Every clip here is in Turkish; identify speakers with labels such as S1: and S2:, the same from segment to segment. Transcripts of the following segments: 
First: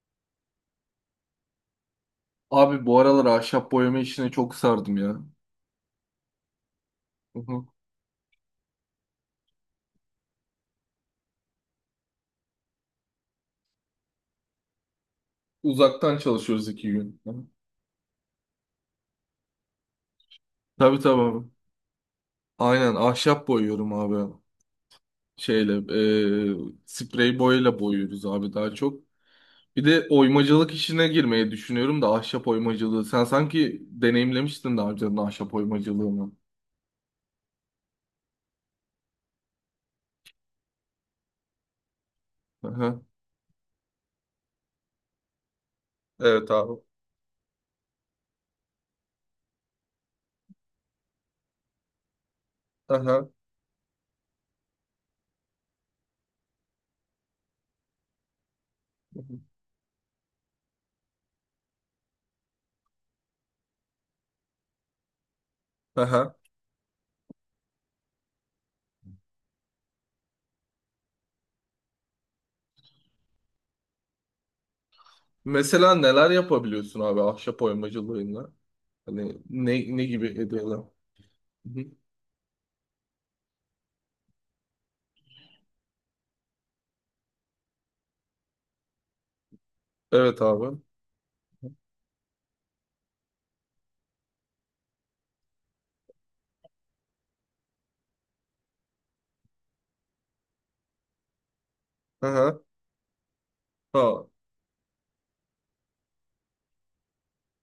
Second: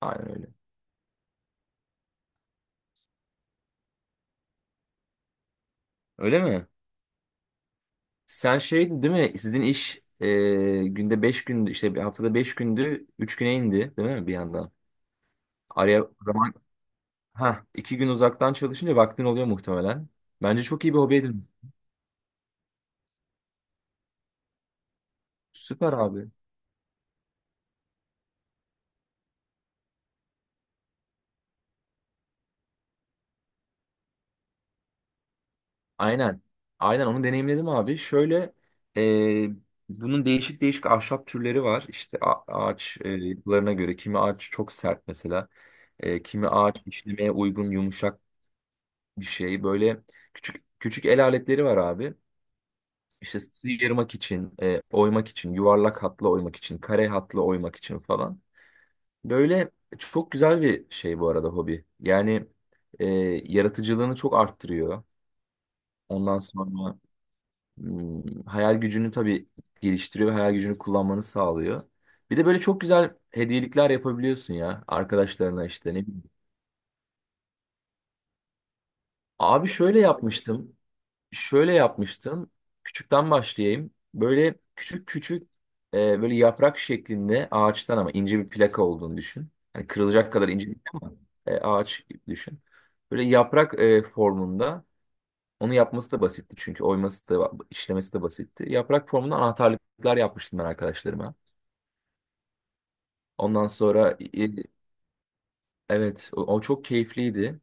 S1: Aynen öyle.
S2: Abi bu aralar ahşap boyama işine çok sardım ya.
S1: Öyle mi?
S2: Hı hı.
S1: Sen şeydi değil mi? Sizin iş günde 5 gündü işte bir haftada 5 gündü 3 güne indi değil mi bir yandan? Araya o
S2: Uzaktan
S1: zaman
S2: çalışıyoruz 2 gün. Hı.
S1: ha 2 gün uzaktan çalışınca vaktin oluyor muhtemelen. Bence çok iyi bir
S2: Tabii
S1: hobi
S2: tabii
S1: edinmiş.
S2: abi. Aynen ahşap boyuyorum abi. Şeyle
S1: Süper abi.
S2: sprey boyayla boyuyoruz abi daha çok. Bir de oymacılık işine girmeyi düşünüyorum da ahşap oymacılığı. Sen sanki deneyimlemiştin daha önceden ahşap oymacılığını.
S1: Aynen. Aynen onu deneyimledim abi. Şöyle e, bunun değişik değişik ahşap türleri var. İşte
S2: Hı
S1: ağaç
S2: hı.
S1: yapılarına göre kimi ağaç çok sert mesela. Kimi
S2: Evet abi.
S1: ağaç işlemeye uygun yumuşak bir şey. Böyle küçük küçük el aletleri var abi.
S2: Hı hı.
S1: İşte sıyırmak için, oymak için, yuvarlak hatla oymak için, kare hatla oymak için falan. Böyle çok güzel bir şey bu arada hobi. Yani e, yaratıcılığını çok arttırıyor. Ondan sonra hayal gücünü tabii geliştiriyor ve hayal gücünü kullanmanı sağlıyor. Bir de böyle çok güzel hediyelikler yapabiliyorsun ya arkadaşlarına işte
S2: Mesela
S1: ne bileyim.
S2: neler yapabiliyorsun abi ahşap oymacılığıyla? Hani
S1: Abi
S2: ne,
S1: şöyle
S2: ne gibi hediyeler?
S1: yapmıştım.
S2: Hı
S1: Şöyle
S2: hı.
S1: yapmıştım. Küçükten başlayayım. Böyle küçük küçük böyle yaprak şeklinde ağaçtan ama ince bir plaka olduğunu düşün. Yani kırılacak evet
S2: Evet
S1: kadar ince
S2: abi.
S1: değil ama ağaç gibi düşün. Böyle yaprak formunda onu yapması da basitti çünkü oyması da işlemesi de basitti. Yaprak formunda anahtarlıklar yapmıştım ben arkadaşlarıma.
S2: Aha.
S1: Ondan sonra
S2: Ha.
S1: evet o çok keyifliydi.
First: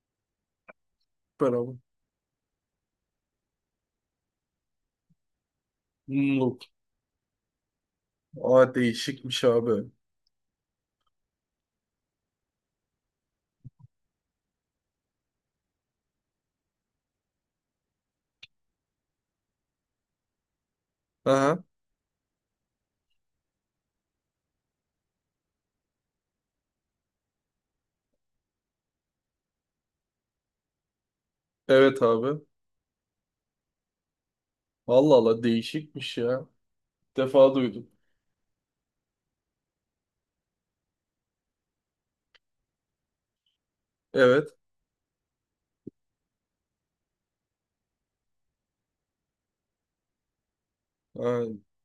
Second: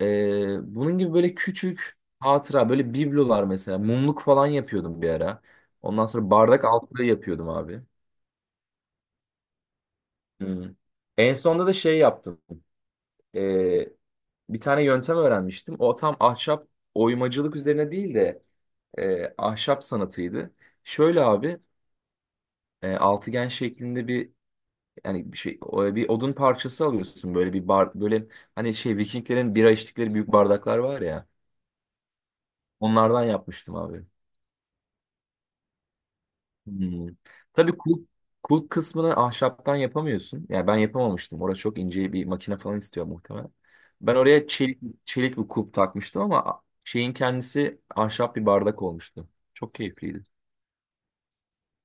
S1: Bunun gibi böyle
S2: Beraber.
S1: küçük hatıra böyle biblolar mesela mumluk falan yapıyordum bir ara. Ondan sonra
S2: Mumluk.
S1: bardak altlığı yapıyordum abi.
S2: Aa değişikmiş abi.
S1: Hmm. En sonunda da şey yaptım. Ee, Bir tane yöntem öğrenmiştim. O tam ahşap oymacılık üzerine değil de ahşap sanatıydı. Şöyle abi
S2: Aha.
S1: altıgen şeklinde bir yani bir şey bir odun parçası alıyorsun böyle bir bar böyle hani şey Vikinglerin bira içtikleri büyük bardaklar var ya
S2: Evet abi.
S1: onlardan yapmıştım abi.
S2: Allah Allah değişikmiş ya.
S1: Hmm.
S2: İlk defa
S1: Tabii
S2: duydum.
S1: kulp, kulp kısmını ahşaptan yapamıyorsun. Yani ben yapamamıştım. Orada çok ince bir makine falan istiyor muhtemelen. Ben oraya
S2: Evet.
S1: çelik, çelik bir kulp takmıştım ama şeyin kendisi ahşap bir bardak olmuştu. Çok keyifliydi.
S2: Ha,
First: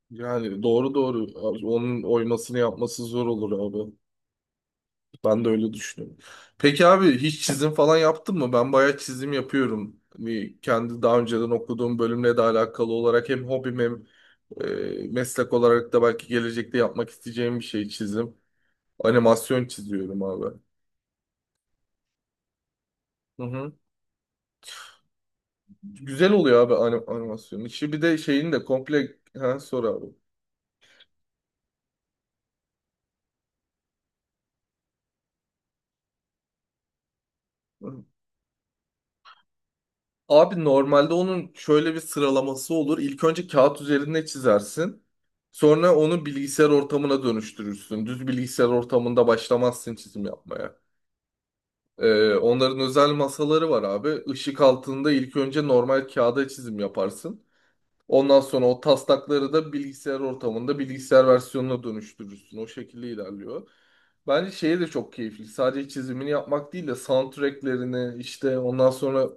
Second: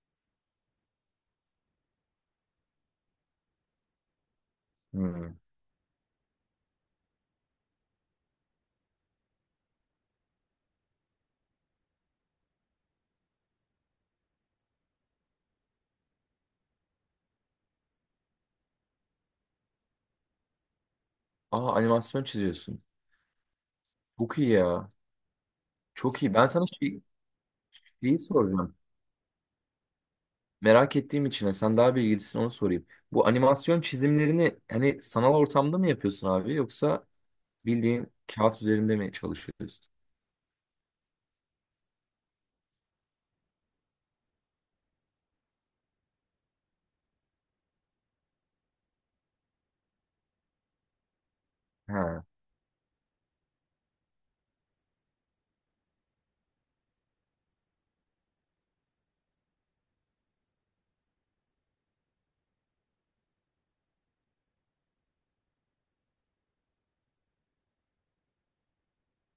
S2: yani doğru doğru. Abi, onun oymasını yapması zor olur abi.
S1: Hmm.
S2: Ben de öyle düşünüyorum. Peki abi hiç çizim falan yaptın mı? Ben bayağı çizim yapıyorum. Bir kendi daha önceden okuduğum bölümle de alakalı olarak hem hobim hem meslek olarak da belki gelecekte yapmak isteyeceğim bir şey çizim. Animasyon çiziyorum abi.
S1: Aa animasyon çiziyorsun.
S2: Hı hı.
S1: Çok iyi ya. Çok
S2: Güzel
S1: iyi. Ben
S2: oluyor
S1: sana
S2: abi
S1: şey,
S2: animasyonu. İşi bir de
S1: şeyi
S2: şeyin de
S1: soracağım.
S2: komple ha, sor abi.
S1: Merak ettiğim için sen daha bilgilisin onu sorayım. Bu animasyon çizimlerini hani sanal ortamda mı yapıyorsun abi yoksa
S2: Hı.
S1: bildiğin kağıt üzerinde mi çalışıyorsun?
S2: Abi normalde onun şöyle bir sıralaması olur. İlk önce kağıt üzerinde çizersin. Sonra onu bilgisayar ortamına dönüştürürsün. Düz bilgisayar ortamında başlamazsın çizim yapmaya.
S1: Ha,
S2: Onların özel masaları var abi. Işık altında ilk önce normal kağıda çizim yaparsın. Ondan sonra o taslakları da bilgisayar ortamında bilgisayar versiyonuna dönüştürürsün. O şekilde ilerliyor. Bence şeye de çok keyifli. Sadece çizimini yapmak değil de soundtracklerini işte ondan sonra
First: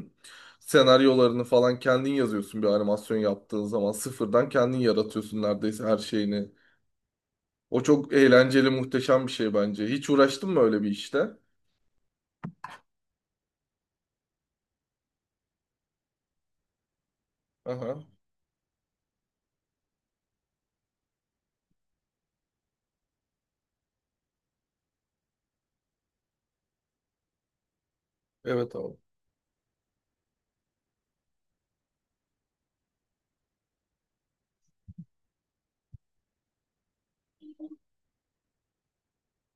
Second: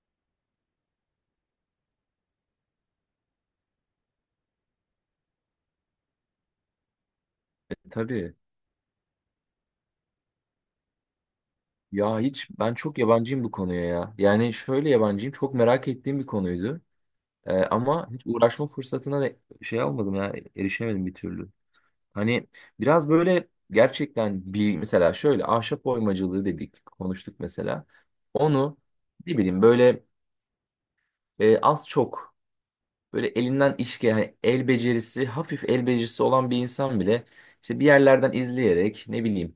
S2: senaryolarını falan kendin yazıyorsun bir animasyon yaptığın zaman. Sıfırdan kendin yaratıyorsun neredeyse her şeyini. O çok
S1: tabii.
S2: eğlenceli, muhteşem bir şey bence. Hiç uğraştın mı öyle bir işte?
S1: Ya hiç ben çok yabancıyım bu konuya ya. Yani şöyle yabancıyım çok merak ettiğim bir konuydu.
S2: Aha.
S1: Ama hiç uğraşma fırsatına da şey almadım ya erişemedim bir türlü. Hani biraz böyle gerçekten bir mesela şöyle ahşap oymacılığı dedik konuştuk mesela.
S2: Evet
S1: Onu
S2: abi.
S1: ne bileyim böyle az çok böyle elinden iş gelen yani el becerisi, hafif el becerisi olan bir insan bile işte bir yerlerden izleyerek ne bileyim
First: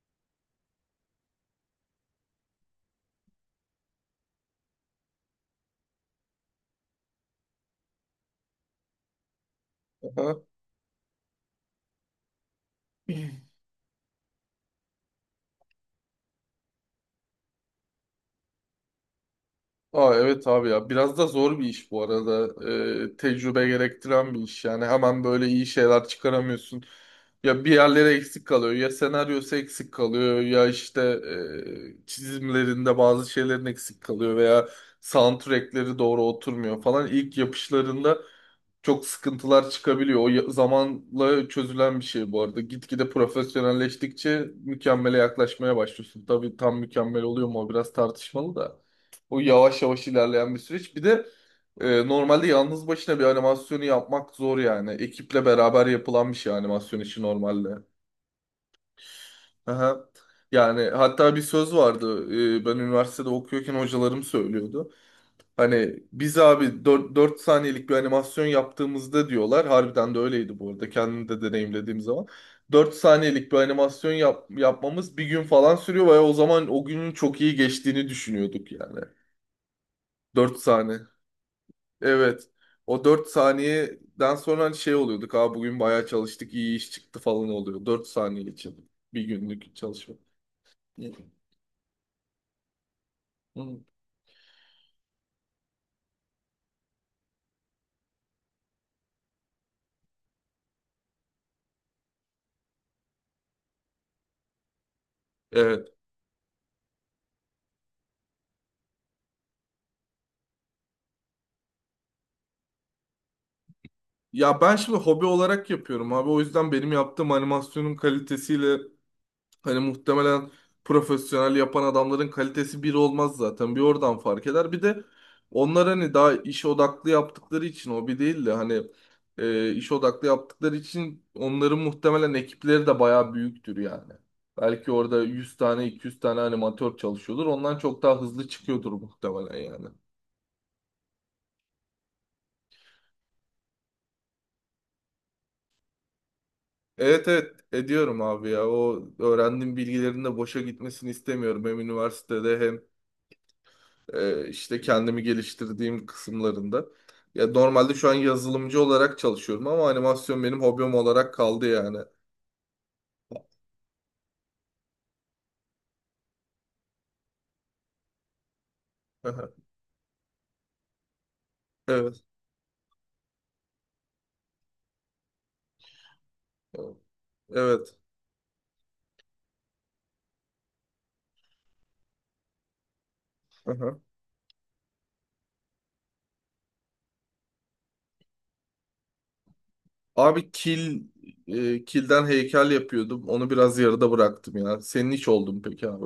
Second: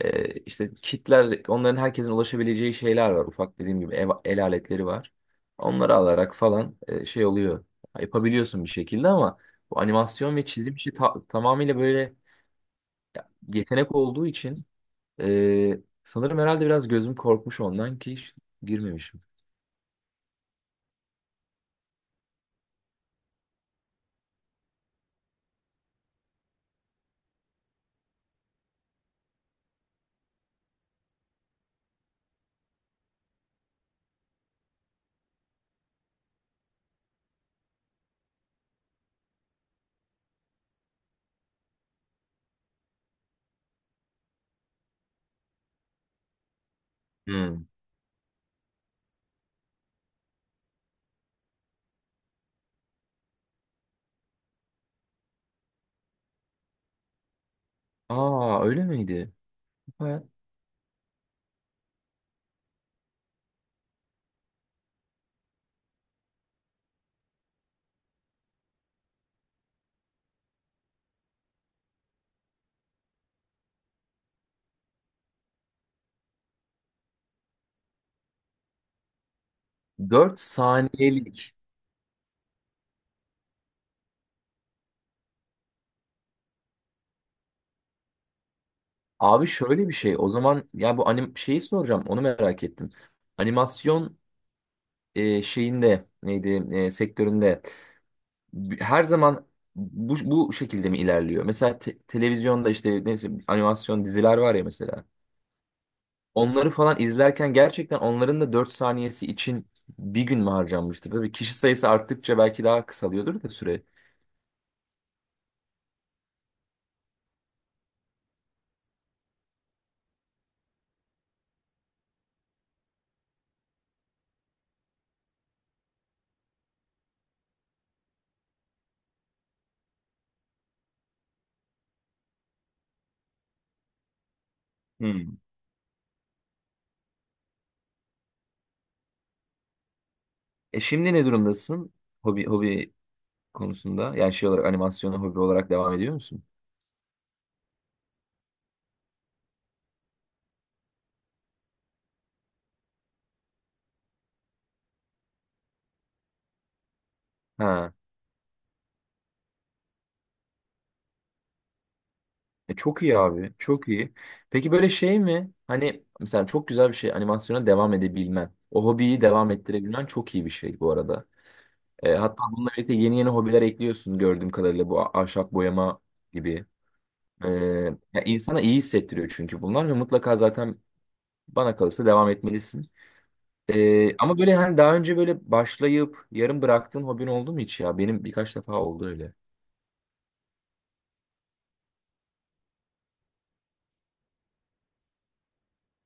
S1: işte kitler onların herkesin ulaşabileceği şeyler var. Ufak dediğim gibi ev, el aletleri var. Onları alarak falan şey oluyor. Yapabiliyorsun bir şekilde ama bu animasyon ve
S2: Aha.
S1: çizim işi tamamıyla böyle yetenek olduğu için sanırım herhalde biraz gözüm korkmuş ondan ki hiç girmemişim.
S2: Aa, evet abi ya biraz da zor bir iş bu arada. Tecrübe gerektiren bir iş yani hemen böyle iyi şeyler çıkaramıyorsun, ya bir yerlere eksik kalıyor, ya senaryosu eksik kalıyor, ya işte çizimlerinde bazı şeylerin eksik kalıyor veya soundtrackleri doğru oturmuyor falan ilk yapışlarında çok sıkıntılar çıkabiliyor. O zamanla çözülen bir şey bu arada, gitgide profesyonelleştikçe mükemmele yaklaşmaya başlıyorsun, tabii tam mükemmel oluyor mu
S1: Hmm.
S2: o biraz tartışmalı da. O yavaş yavaş ilerleyen bir süreç. Bir de normalde yalnız başına bir animasyonu yapmak zor yani. Ekiple beraber yapılan bir şey animasyon işi normalde.
S1: Aa öyle miydi?
S2: Aha. Yani hatta bir söz vardı. Ben üniversitede okuyorken hocalarım söylüyordu. Hani biz abi 4 saniyelik bir animasyon yaptığımızda diyorlar. Harbiden de öyleydi bu arada. Kendim de deneyimlediğim zaman. 4 saniyelik bir animasyon yapmamız bir gün falan sürüyor ve o zaman o günün çok iyi geçtiğini düşünüyorduk yani.
S1: 4
S2: 4 saniye.
S1: saniyelik.
S2: Evet. O 4 saniyeden sonra hani şey oluyorduk. Aa bugün bayağı çalıştık, iyi iş çıktı falan oluyor. 4 saniye için. Bir
S1: Abi
S2: günlük
S1: şöyle bir
S2: çalışma.
S1: şey. O zaman ya bu
S2: Hı.
S1: anim şeyi soracağım. Onu merak ettim.
S2: Hı.
S1: Animasyon şeyinde neydi sektöründe her zaman bu şekilde mi ilerliyor? Mesela televizyonda işte neyse animasyon diziler var ya mesela.
S2: Evet.
S1: Onları falan izlerken gerçekten onların da 4 saniyesi için bir gün mü harcanmıştır? Tabii kişi sayısı arttıkça belki daha kısalıyordur da süre.
S2: Ya ben şimdi hobi olarak yapıyorum abi. O yüzden benim yaptığım animasyonun kalitesiyle hani muhtemelen profesyonel yapan adamların kalitesi bir olmaz zaten. Bir oradan fark eder. Bir de onlar hani daha iş odaklı yaptıkları için, hobi değil de, hani iş odaklı yaptıkları için onların muhtemelen ekipleri de bayağı büyüktür yani. Belki orada
S1: Hmm.
S2: 100 tane 200 tane animatör çalışıyordur. Ondan çok daha hızlı çıkıyordur muhtemelen yani.
S1: E şimdi ne durumdasın? Hobi hobi konusunda yani şey olarak animasyonu hobi olarak devam ediyor musun?
S2: Evet evet ediyorum abi ya. O öğrendiğim bilgilerin de boşa gitmesini istemiyorum. Hem üniversitede hem işte kendimi geliştirdiğim kısımlarında. Ya
S1: Ha.
S2: normalde şu an yazılımcı olarak çalışıyorum ama animasyon benim hobim olarak kaldı yani.
S1: Çok iyi abi, çok iyi. Peki böyle şey mi? Hani mesela çok güzel bir şey animasyona devam edebilmen, o hobiyi
S2: Aha,
S1: devam ettirebilmen çok iyi bir şey bu arada.
S2: evet.
S1: Hatta bununla birlikte yeni yeni hobiler ekliyorsun gördüğüm kadarıyla bu ahşap boyama gibi. E,
S2: Evet.
S1: Ya insana iyi hissettiriyor çünkü bunlar ve mutlaka zaten bana kalırsa devam etmelisin.
S2: Aha.
S1: Ama böyle hani daha önce böyle başlayıp yarım bıraktığın hobin oldu mu hiç ya? Benim birkaç defa oldu öyle.
S2: Abi kilden heykel yapıyordum. Onu biraz yarıda bıraktım ya. Senin hiç oldu mu peki abi?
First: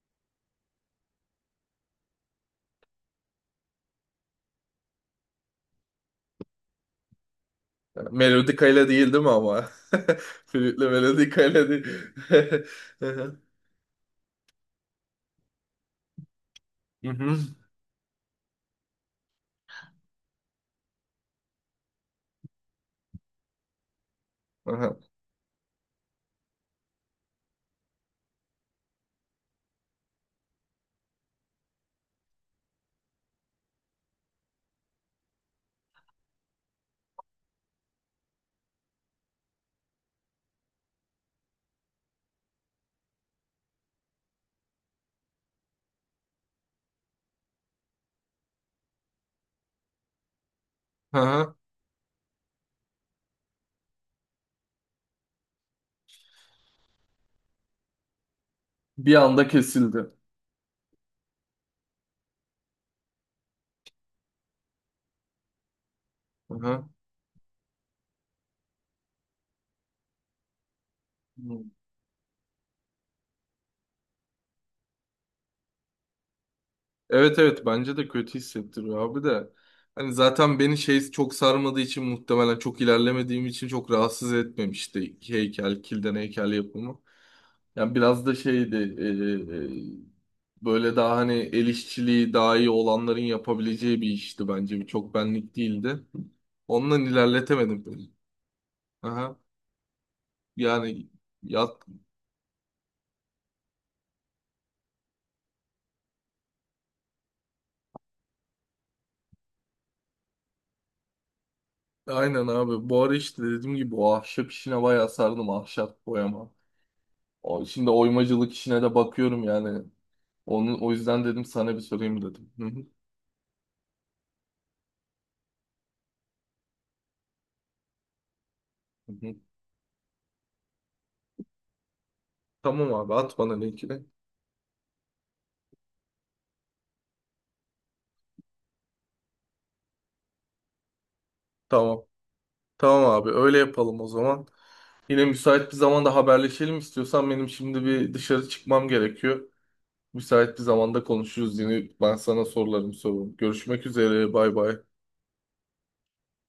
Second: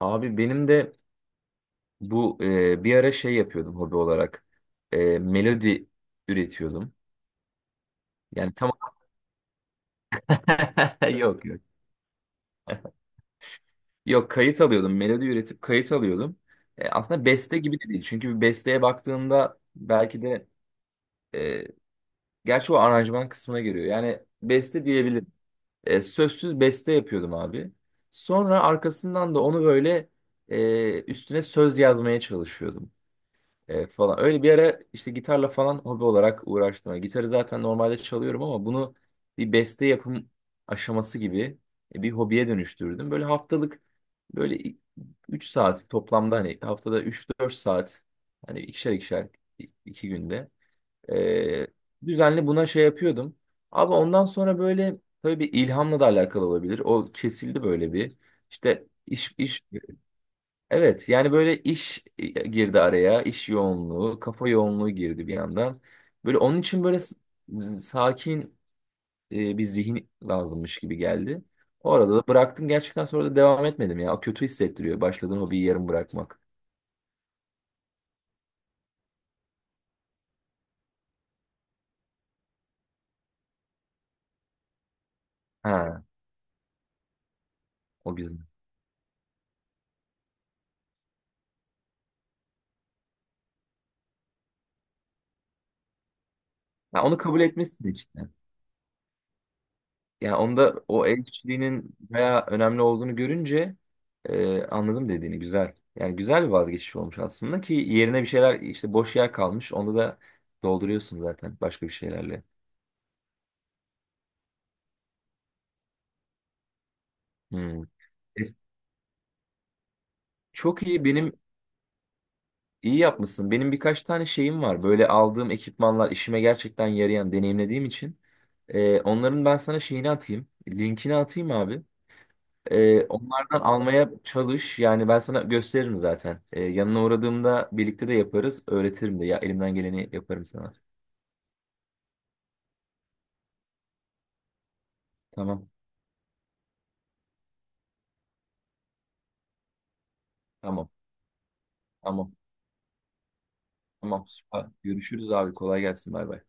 S1: Abi benim de bu bir ara şey yapıyordum hobi olarak. Melodi üretiyordum.
S2: Yani
S1: Yani tamam.
S2: melodikayla değil, değil mi ama? Flütle
S1: Yok yok.
S2: melodikayla değil. Hı hı.
S1: Yok kayıt alıyordum. Melodi üretip kayıt alıyordum.
S2: Hı
S1: Aslında
S2: hı.
S1: beste gibi de değil. Çünkü bir besteye baktığında belki de e, gerçi o aranjman kısmına giriyor. Yani beste
S2: Aha.
S1: diyebilirim. Sözsüz beste yapıyordum abi. Sonra arkasından da onu böyle üstüne söz yazmaya çalışıyordum. Evet falan. Öyle bir ara işte gitarla falan hobi olarak uğraştım. Yani gitarı zaten normalde çalıyorum ama bunu bir beste yapım aşaması gibi bir hobiye dönüştürdüm. Böyle haftalık böyle 3 saat toplamda hani haftada 3 4 saat hani ikişer ikişer 2 günde
S2: Aha.
S1: ee, düzenli buna şey yapıyordum. Ama ondan sonra böyle tabii bir ilhamla da alakalı olabilir. O kesildi böyle bir. İşte
S2: Bir
S1: iş
S2: anda
S1: iş
S2: kesildi.
S1: evet yani böyle iş girdi araya, iş yoğunluğu, kafa yoğunluğu girdi bir yandan. Böyle onun için
S2: Aha.
S1: böyle sakin bir zihin lazımmış gibi geldi.
S2: Hı.
S1: O arada da bıraktım gerçekten sonra da devam etmedim ya. O kötü hissettiriyor başladığın hobiyi yarım bırakmak.
S2: Evet evet bence de kötü hissettiriyor abi de. Hani zaten beni şey çok sarmadığı için, muhtemelen çok ilerlemediğim için çok rahatsız etmemişti heykel,
S1: Ha
S2: kilden heykel yapımı. Yani
S1: o
S2: biraz da
S1: güzel.
S2: şeydi, böyle daha hani el işçiliği daha iyi olanların yapabileceği bir işti bence. Bir çok benlik değildi. Ondan
S1: Ha, onu kabul
S2: ilerletemedim
S1: etmişsin
S2: beni.
S1: işte.
S2: Aha.
S1: Yani onda o
S2: Yani
S1: el
S2: yat,
S1: kişiliğinin bayağı önemli olduğunu görünce anladım dediğini güzel. Yani güzel bir vazgeçiş olmuş aslında ki yerine bir şeyler işte boş yer kalmış. Onda da dolduruyorsun zaten başka bir şeylerle.
S2: aynen abi bu ara işte dediğim gibi o ahşap işine bayağı sardım, ahşap boyama. O,
S1: Hmm.
S2: şimdi oymacılık
S1: E,
S2: işine de bakıyorum yani. Onu,
S1: Çok
S2: o
S1: iyi
S2: yüzden
S1: benim
S2: dedim sana bir sorayım dedim. Hı hı,
S1: iyi yapmışsın. Benim birkaç tane şeyim var. Böyle aldığım ekipmanlar işime gerçekten yarayan deneyimlediğim için.
S2: hı hı.
S1: Onların ben sana şeyini atayım. Linkini atayım abi.
S2: Tamam abi, at bana
S1: Onlardan
S2: linkini.
S1: almaya çalış. Yani ben sana gösteririm zaten. Yanına uğradığımda birlikte de yaparız. Öğretirim de. Ya elimden geleni yaparım sana.
S2: Tamam. Tamam abi, öyle yapalım o zaman. Yine
S1: Tamam.
S2: müsait bir zamanda haberleşelim istiyorsan, benim şimdi bir dışarı çıkmam gerekiyor. Müsait bir
S1: Tamam.
S2: zamanda konuşuruz, yine ben
S1: Tamam.
S2: sana sorularımı sorarım. Görüşmek
S1: Tamam.
S2: üzere, bay
S1: Süper.
S2: bay.
S1: Görüşürüz abi. Kolay gelsin. Bay bay.